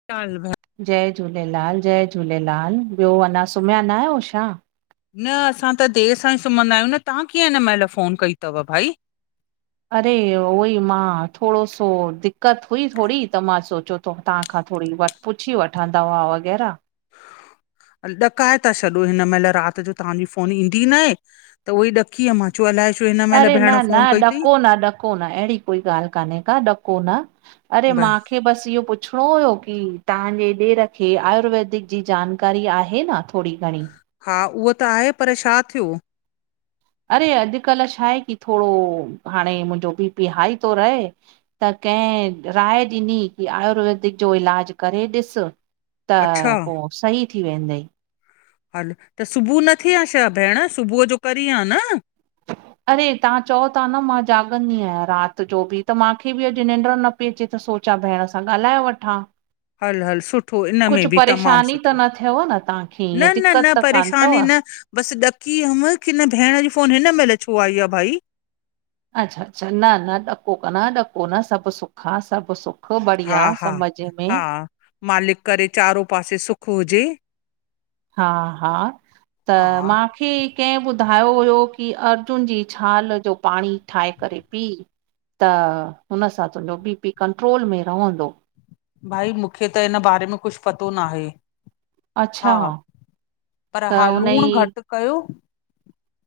[unintelligible] जय झूलेलाल! जय झूलेलाल! ॿियो अञा सुम्या ना आयो छा? न, असां त देर सां ई सुमंदा आयूं न, तहां कीअं हिन महिल फ़ोन कई तव भाई? अरे! उहो ई मां थोड़ो सो दिक़त हुई थोड़ी त मां सोचो तो तहांखां थोड़ी व पुछी वठां दवा वग़ैर। ॾकाए ता छॾो हिन महिल रात जो, तहांजी फोन ईंदी नाए त उहोई ॾ‌ कीअं मां चो अलाए छो इन अरे न न ॾको न, ॾको न एड़ी कोई ॻाल काने का ॾको न। अरे भई मां कि बस इयो पुछणो हुयो की तहांजे ॾेर खे आयुर्वेदिक जी जानकारी आहे न। थोड़ी घणी। हा, उह त आहे पर छा थियो? अरे अॼुकल छाहे की थोॾो हाणे मुंजो बीपी हाई तो रहे। त कंहि राय ॾिनी की आयुर्वेदिक जो इलाज करे ॾिस। त अच्छा पो सही थी वेंदई। हल त सुबह न थे आं छा भेण सुबह जो करीं आ न। अरे तहां चओ ता न मां जाॻंदी आहियां राति जो बि त मांखे बि अॼु निंॾ न पे चे त सोचां भेण सां ॻालाहे वठां। हल हल सुठो इनमें कुझु बि तमामु परेशानी त सुठो न थियव न तव्हांखे ईअं न न दिक़त न त कान अथव परेशानी न बस ॾकी हम की न भेण जी फोन हिन महिल छो आई आ भाई। अच्छा- अच्छा न- न ॾको कन ॾको न सब सुख आ सब सुख। ख़ूब हा बढ़िया हा समझ में। हा मालिक करे चारो पासे सुख हुजे। हा हा त हा मां मूंखे कंहिं ॿुधायो हुयो की अर्जुन जी छाल जो पाणी ठाहे करे पीउ। त हुन सां तुंजो बी पी कंट्रोल में रहंदो। भाई मुखे त इन बारे में कुछ पतो नाहे। अच्छा हा, पर त हा लूण हुनजी घट कयो।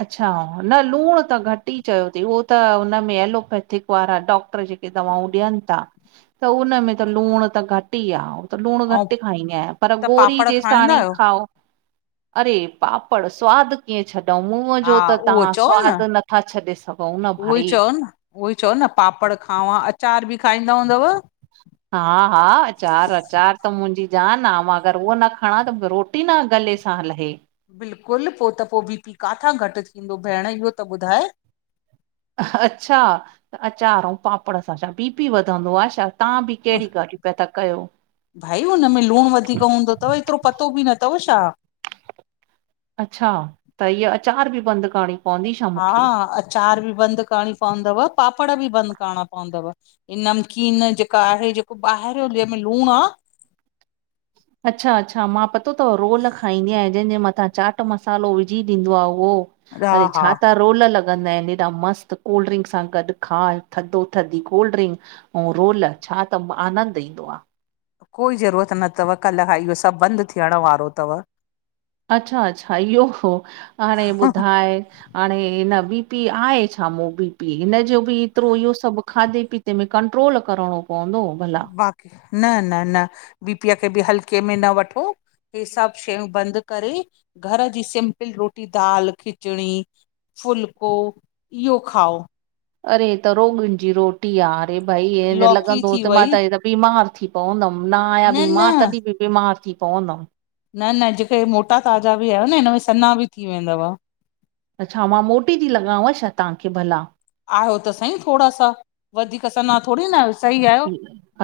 अच्छा, न लूण त घट ई चयो तईं उहो त उन में एलोपैथिक वारा डॉक्टर जेके दवाऊं ॾियनि ता त उन में त लूण त घ टी आऊ त लूण ऐं घट खाईंदी आहियां, पर त गोरी पापड़ जेस खाईंदा ताणी आहियो? खाओ। अड़े पापड़ स्वाद कीअं छॾऊं। मुह हा जो त उहो तहां चओ न स्वादु नथा छॾे घसऊं न उहो ई भाई। चओ न उहो ई चओ न पापड़ खावां अचार बि खाईंदा हूंदव। हा- हा अचार -अचार त मुंजी जान आ, मां अगर उहो न खणा त मुंखे रो टिन गले सां लहे। बिल्कुलु, पो त पो बी पी काथां घटि थींदो भेण इहो त ॿुधाए। अच्छा अचार अऊं पापड़ सां छा बीपी वधंदो आ छा। तहां बि केॾी ॻाल्यूं पिया ता कयो। भाई उन में लूण वधीक हूंदो तव एतिरो पतो बिन तव छा। अच्छा, त इअ अचार बि बंद करिणी हा अचार बि बंद करिणी पवंदव, पापड़ बि बंदि करिणा पवंदव। इ नमकीन जेका आहे जेको ॿाहिरियो जहिंमें लूण आ अच्छा अच्छा मां पतो अथव रोल खाईंदी आहियां जंहिंजे मथां चाट मसालो विझी ॾींदो आहे उहो। हा अरे हा छा तार रोल लॻंदा आहिन हेॾा मस्तु कोल्ड ड्रिंक सां गॾु खा थधो थधी कोल्ड ड्रिंक ऐं रोल छा त आनंद ईंदो आ। कोई ज़रूरत न अथव कल्ह खां इहो सभु बंद थियण वारो अथव। अच्छा- अच्छा इहो हो हाणे ॿुधाए हाणे हिन बी पी आहे छाामो बी पी हिन जो बि एतिरो इहो सभु खाधे पीते तंमें कंट्रोल करिणो पवंदो भला। बाकी न- न- न बीपीअ खे बि हलके में न वठो। ह सब शयूं बंद करे घर जी सिंपल रोटी दाल खिचड़ी फुल्को इहो खाओ। अरे त रोगन जी रोटी आहे अरे भई लौकी लॻंदो थी त मां वई त त बीमार थी प पवंदम न आहया बिमार मां तॾहिं बि बीमार थी पवंदम। न- न जेके मोटा ताज़ा बि आहियो न हिनमें सन्हा बि थी वेंदव। अच्छा, मां मोटी ती लॻांव छा तांखे भला। आयो त सईं थोरा सा, वधीक सन्हा थोरी न, सही आहे।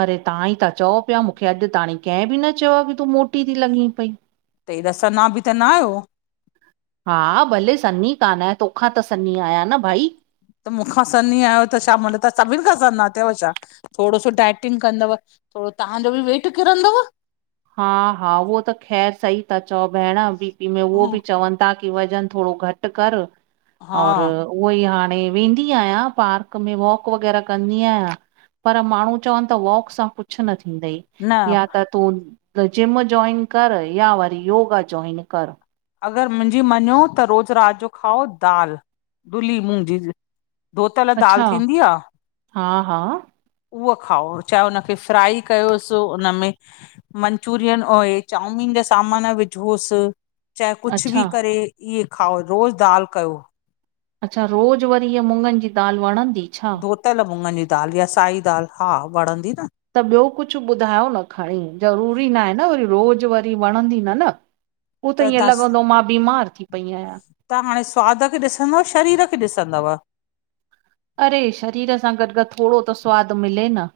अरे तां ई ता चओ पिया मुखे अॼु ताणी कंहिं बि न चयो कि तूं मोटी ती लॻें पई। हेॾा सन्हा बि त न आहियो। हा, भले सनी कान आहियां, तोखां त सनी आहियां न भाई। त मूंखां सन्ही आहियो त छा माना त सभिनि खां सन्हा थियउ छा? थोरो सो डाइटिंग कंदव, थोरो तहांजो बि वेट किरंदव। हा हा, उहो त ख़ैर सही ता चओ भेण, बी पी में उहो बि चवनि ताकी वज़न थोरो घटि कर, हा और उहो ई हाणे वेंदी आहियां, पार्क में वॉक वग़ैरह कंदी आहियां। पर माण्हूं चवनि ता, वॉक सां कुछु न थींदई। न या त तूं जिम जॉइन कर या वरी योगा जॉइन कर। अगरि मुंजी मञों त रोज़ु राति जो खाओ दाल, दु्हली मुंग जी, जी। धोतल अच्छा दालि थींदी आ? हा हा उहा खाओ, चाहे हुनखे फ्राई कयोसि उन में। मंचुरियन ओए चाउमीन जा सामान विझोसि। चाहे कुछु भी अच्छा करे इहे खाओ, रोज़ दालि कयो। अच्छा, रोज़ु वरी इ ईअं मुङनि जी दालि वणंदी छा। धोतल मुङनि जी दालि या साई दालि खा वणंदी न। त ॿियो कुछु ॿुधायो न खणी ज़रूरी नाहे न वरी रोज़ु वरी वणंदी न न। पो त ईअं लॻंदो, मां बीमार थी पई आहियां। त हाणे सवाद खे ॾिसंदव शरीर खे ॾिसंदव। अरे, शरीर सां गॾु गॾु थोरो त सवादु मिले न।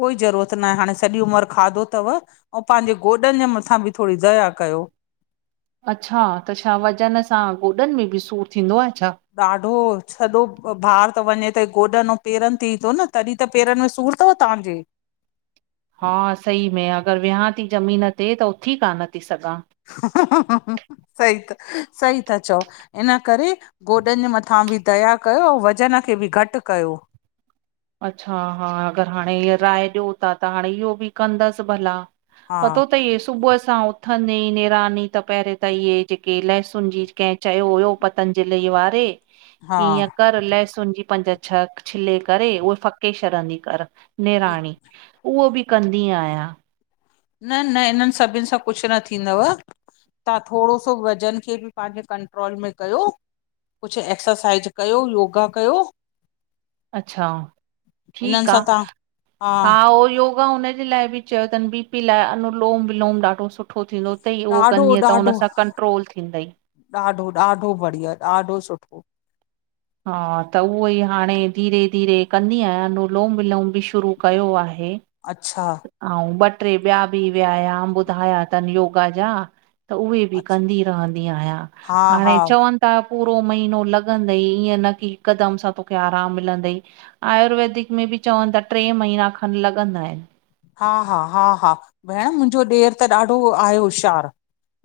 कोई ज़रूरत न आहे हाणे सॼी उमिरि खादो तव। ऐं पांजे गोॾनि जे मथां बि थोरी दया कयो। अच्छा, त छा वज़न सां गोॾनि में बि सूरु थींदो आ छा? ॾाढो सॼो भारु त वञे त गोॾनि ऐं पेरनि ते ई तो न तॾी त पेरनि में सूर तो तांजे? हा, सही में अगरि वेहां ती ज़मीन ते त उथी कान थी सघां। सई त, सही ता चओ। इन करे गोॾनि जे मथां बि दया कयो, ऐं वज़न खे बि घटि कयो। अच्छा हा, अगरि हाणे हीअ राय ॾियो ता त हाणे इहो बि कंदसि भला। हा पतो तई, इ सुबुह सां उथंदे ई निरानी, त पहिरियों त इहे जेके लहसुन जी कंहिं चयो हुयो पतंजली वारे हा की ईअं कर, लहसुन जी पंज छह छिले करे उहे फके छॾंदी कर। निणानी, उहो बी कंदी आहियां। न न, इनन सभिन सां कुछु न थींदव। तां थोरो सो वज़न खे बि पांजे कंट्रोल में कयो। कुछु एक्सरसाइज कयो, योगा कयो। अच्छा, इन्हनि ठीक आ, सां तव्हां हा उहो योगा हुनजे लाइ बी चयो तन बी पी लाइ अनुलोम विलोम ॾाढो सुठो थींदो त ईयो, ॾाढो कंदीअ त ॾाढो हुन सां कंट्रोल थींदई। ॾाढो ॾाढो बढ़िया, ॾाढो सुठो। हा, त उहो ई हाणे धीरे धीरे कंदी आहियां, अनुलोम विलोम बि शुरू कयो आहे। अच्छा। ऐं ॿ टे ॿिया बि वियायाम ॿुधाया तन योगा जा। त उहे बि अच्छा कंदी रहंदी आहियां हा हा हाणे चवन - - ता पूरो महीनो लॻंदई ई न की हिकदम सां तोखे आराम मिलंदई। आयुर्वेदिक में बि चवन था टे महीना खनि लॻंदा आहिन। हा। हा, हा, हा भेण मुंहिंजो ॾेरि त ॾाढो आहे होशियारु।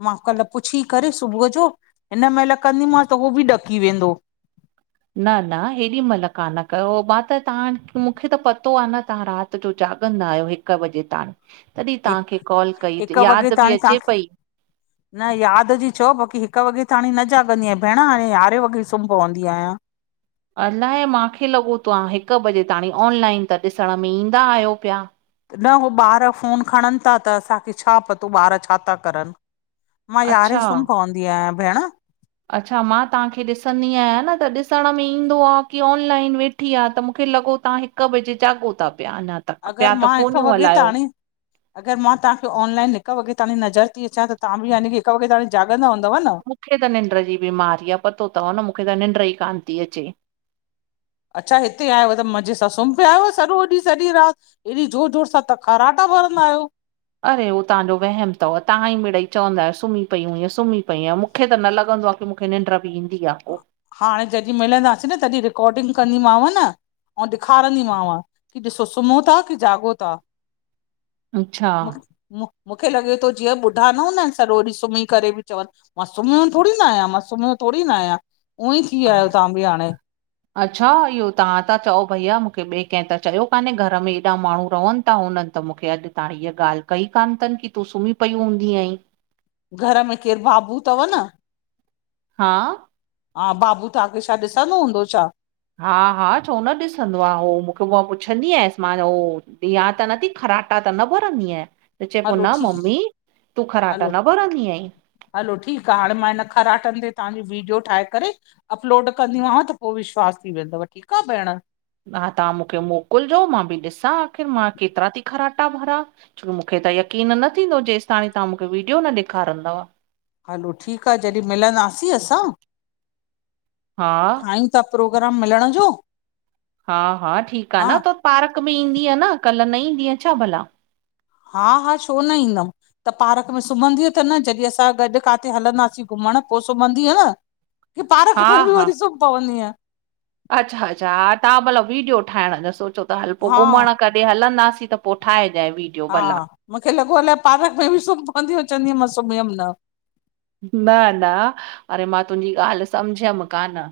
मां कल्हहि पुछी करे सुबुह जो। हिन महिल कंदीमांव त उहो बि ॾकी वेंदो। न, न, हेॾी महिल कान कयो। मां त तव्हां मूंखे त पतो आहे न तव्हां रात - - त जो जाॻंदा आहियो। हिकु बजे ता तॾहिं हिकु तव्हांखे कॉल कई हिकु वॻे याद ताणी बि अचे तव्हांखे पई। न याद जी चओ बाक़ी हिकु वॻे त हाणे न जाॻंदीयां भेण हाणे यारहें वॻे सुम्ही पवंदी आहियां। अलाए मूंखे लॻो त्ह हिकु बजे ताणी। ऑनलाइन त ॾिसण में ईंदा आहियो पया। न हो ॿार फोन खणन था त असांखे छा पतो ॿार छा था करन। मां यारे अच्छा सुम्ह पवंदी आहियां भेण। अच्छा मां तव्हांखे ॾिसंदी आहियां न त ॾिसण में ईंदो आ की ऑनलाइन वेठ। सुठी आ त मूंखे लॻो तव्हां हिकु बजे जाॻो था पिया। अञा तक पिया ता फ़ोनियूं हलायो। अगर मां तव्हांखे ऑनलाइन हिकु वॻे ताणी नज़र थी अचां त तव्हां बि यानि की हिकु वॻे ताणी जाॻंदा हूंव न। मूंखे त निंड जी बीमारी आ पतो तव न मूंखे त निंड ई कान थी अचे। अच्छा। हिते आयो त मज़े सां सुम्ही पयां हूयो सॼो ॾींहुं सॼी रात। एॾी जोर जोर सां त खराटा भरंदा आहियो। अड़े उह तव्हजो वहम तव ता ई मिड़ई चवंदा आहियो सुम्ही पई हुइय सुम्ही पई हुइय पईयं मु मूंखे त न लॻंदो आ की मूंखे निंड बि ईंदी आ को हाणे जॾहिं मिलंदासीं न तॾहिं रिकॉर्डिंग कंदीमांव न - - ऐं ॾेखारींदीमांव की ॾिसो सुम्हो था। की जाॻो था। अच्छा मु [unintelligible] मूंखे लॻे थो जीअं ॿुढा न हूंदा आहिन न सॼो ओॾहु सुम्ही करे बि चवन। मां सुम्हहिियो थोरी न आहियां मां, सुम्हहियो थोरी न आहियां उअं ई थी वहिया आहियो तव्हां बि हाणे। अच्छा। इहो तव्हां ता चओ भैया मूंखे ॿिए कंहिं त चयो कान्हे घर में एॾा माण्हू रहन था हुनन। त मूंखे अॼु ताण हीअ ॻाल्ह कई कोन्ह तन की तूं सुम्ही पई हूंदी आहीं। घर में केरु बाबू तव न। हा - - हा। बाबू तव्हांखे छा ॾिसंदो हूंदो छा। हा। हा। छो न ॾिसंदो आ, उ मूंखे उ पुछंदी आयस मां हो ॾिया त, नथी ख़राटा। खराटा त न भरंदी आहीं। त चई पयो हलो न ठीकु मम्मी तूं ख़राटा हलो न भरंदी आहीं। हलो। ठीकु आ हाणे मां हिन खराटन ते तव्हांज वीडियो ठाहे करे अपलोड त कंदि मा व त पोइ विश्वास बी वेंदव ठीक आ भेण। हा। तव्हां मूंखे मोकिलिजो मां बि ॾिसां आख़िर मां केतिरा थी ख़राटा भरियां। छो मूंखे त यकीन न थींदो जेस ताणी तव्हां मूंखे वीडियो न ॾेखारींदव। हलो। ठीकु आ जॾहिं मिलंदासीं असां। हा सभु प्रोग्राम मिलण जो। हा। हा। ठीकु आ हा न त पार्क में ईंदी अन। कल्ह न ईंदी छा भला? हा, हा छो न ईंदमि। त पार्क में सुम्हंदीअ त न जॾहिं असां गॾु काथे हलंदासीं घुमण पो सुम्हंदीअ न? की पार्क हा में बि हा वञी सुम्ह पवंदी? अच्छा, अच्छा हा तव्हां भला वीडियो ठाहिण जो सोचो ता। हल पोइ हा घुमण क जे हलंदासीं त पोइ ठाहेजाए बी हा, मुखे लॻो अलाए पार्क में बि सुम्ह पवंदि चवंदी मां सुम्हीयमि न। न न अरे मां तुंहिंजी ॻाल्हि सम्झियमि कान।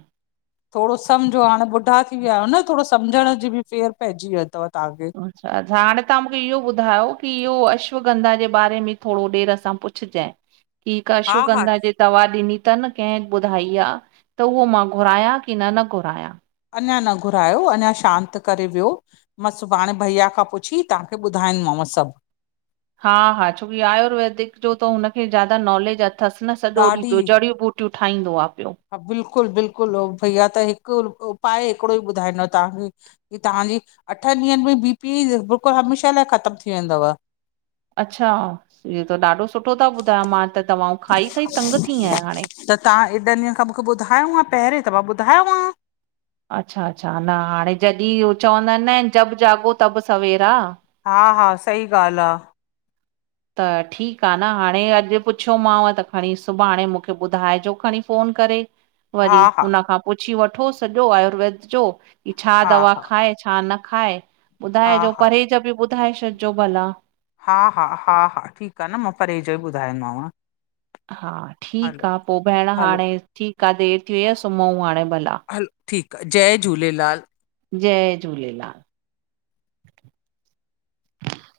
थोरो समुझो हाणे ॿुढा थी विया आहियो न थोरो समुझण जी बि फेर पइजी वियो तव तव्हांखे। अच्छा हाणे तव्हां मुखे इहो ॿुधायो कि इहो अश्वगंधा जे बारे में थोरो ॾेरि सां पुछ पुछजाए कि हा हा अश्वगंधा जे दवा ॾिनी तनि कंहिं ॿुधाई आ त उहो मां घुरायां कि न न घुरायां। अञा न घुरायो, अञा शांत करे वियो। मां सुभाणे भईया खां पुछी तव्हांखे ॿुधाईंदमांव सभु। हा-हा छोकि आयुर्वेदिक, जो त हुनखे ज्यादा नॉलेज अथसि न सॼो ॾींहुं पियो ॾाढी जड़ियूं ॿू टियूं थाइदो आ पियो। हा बिल्कुलु बिल्कुलु भैया त हिकु उपाय हिकिड़ो ई ॿुधाईंदव तव्हांखे। तव्हांजी अठनि ॾींहंनि में बी पी बिल्कुलु, हमेशा लाइ ख़तमु थी वेंदव। अच्छा इहो त ॾाढो सुठो ता ॿुधाय मां त दवाऊं खाई-खाई तंग थी आहियां हाणे। तहां एॾनि ॾींहंनि खां मुखे ॿुधायो आ पहिरे त मां ॿुधायो आव। अच्छा-अच्छा न हाणे, जॾहिं उ चवंदा आहिन न जब जाॻो तबि सवेरा हा-हा, सही ॻाल्हि आ। त ठीकु आ न हाणे अॼु पुछियोमांव त खणी सुभाणे मुखे ॿुधाइजो खणी फोन करे हा वरी हा हुन खां पुछी वठो सॼो आयुर्वेद जो छा हा दवा हा खाए, छा न खाए ॿुधाए हा जो हा परहेज बि ॿुधाए छॾिजो भला। हा हा हा हा, ठीकु आ न मां परहेज जो ॿुधाईंदमांव। हा ठीकु आ पोइ भेण हलो हाणे ठीकु आ देरि थी वई आ सुम्हूं हाणे भला। ठीकु आ, जय झूलेलाल। जय झूलेलाल।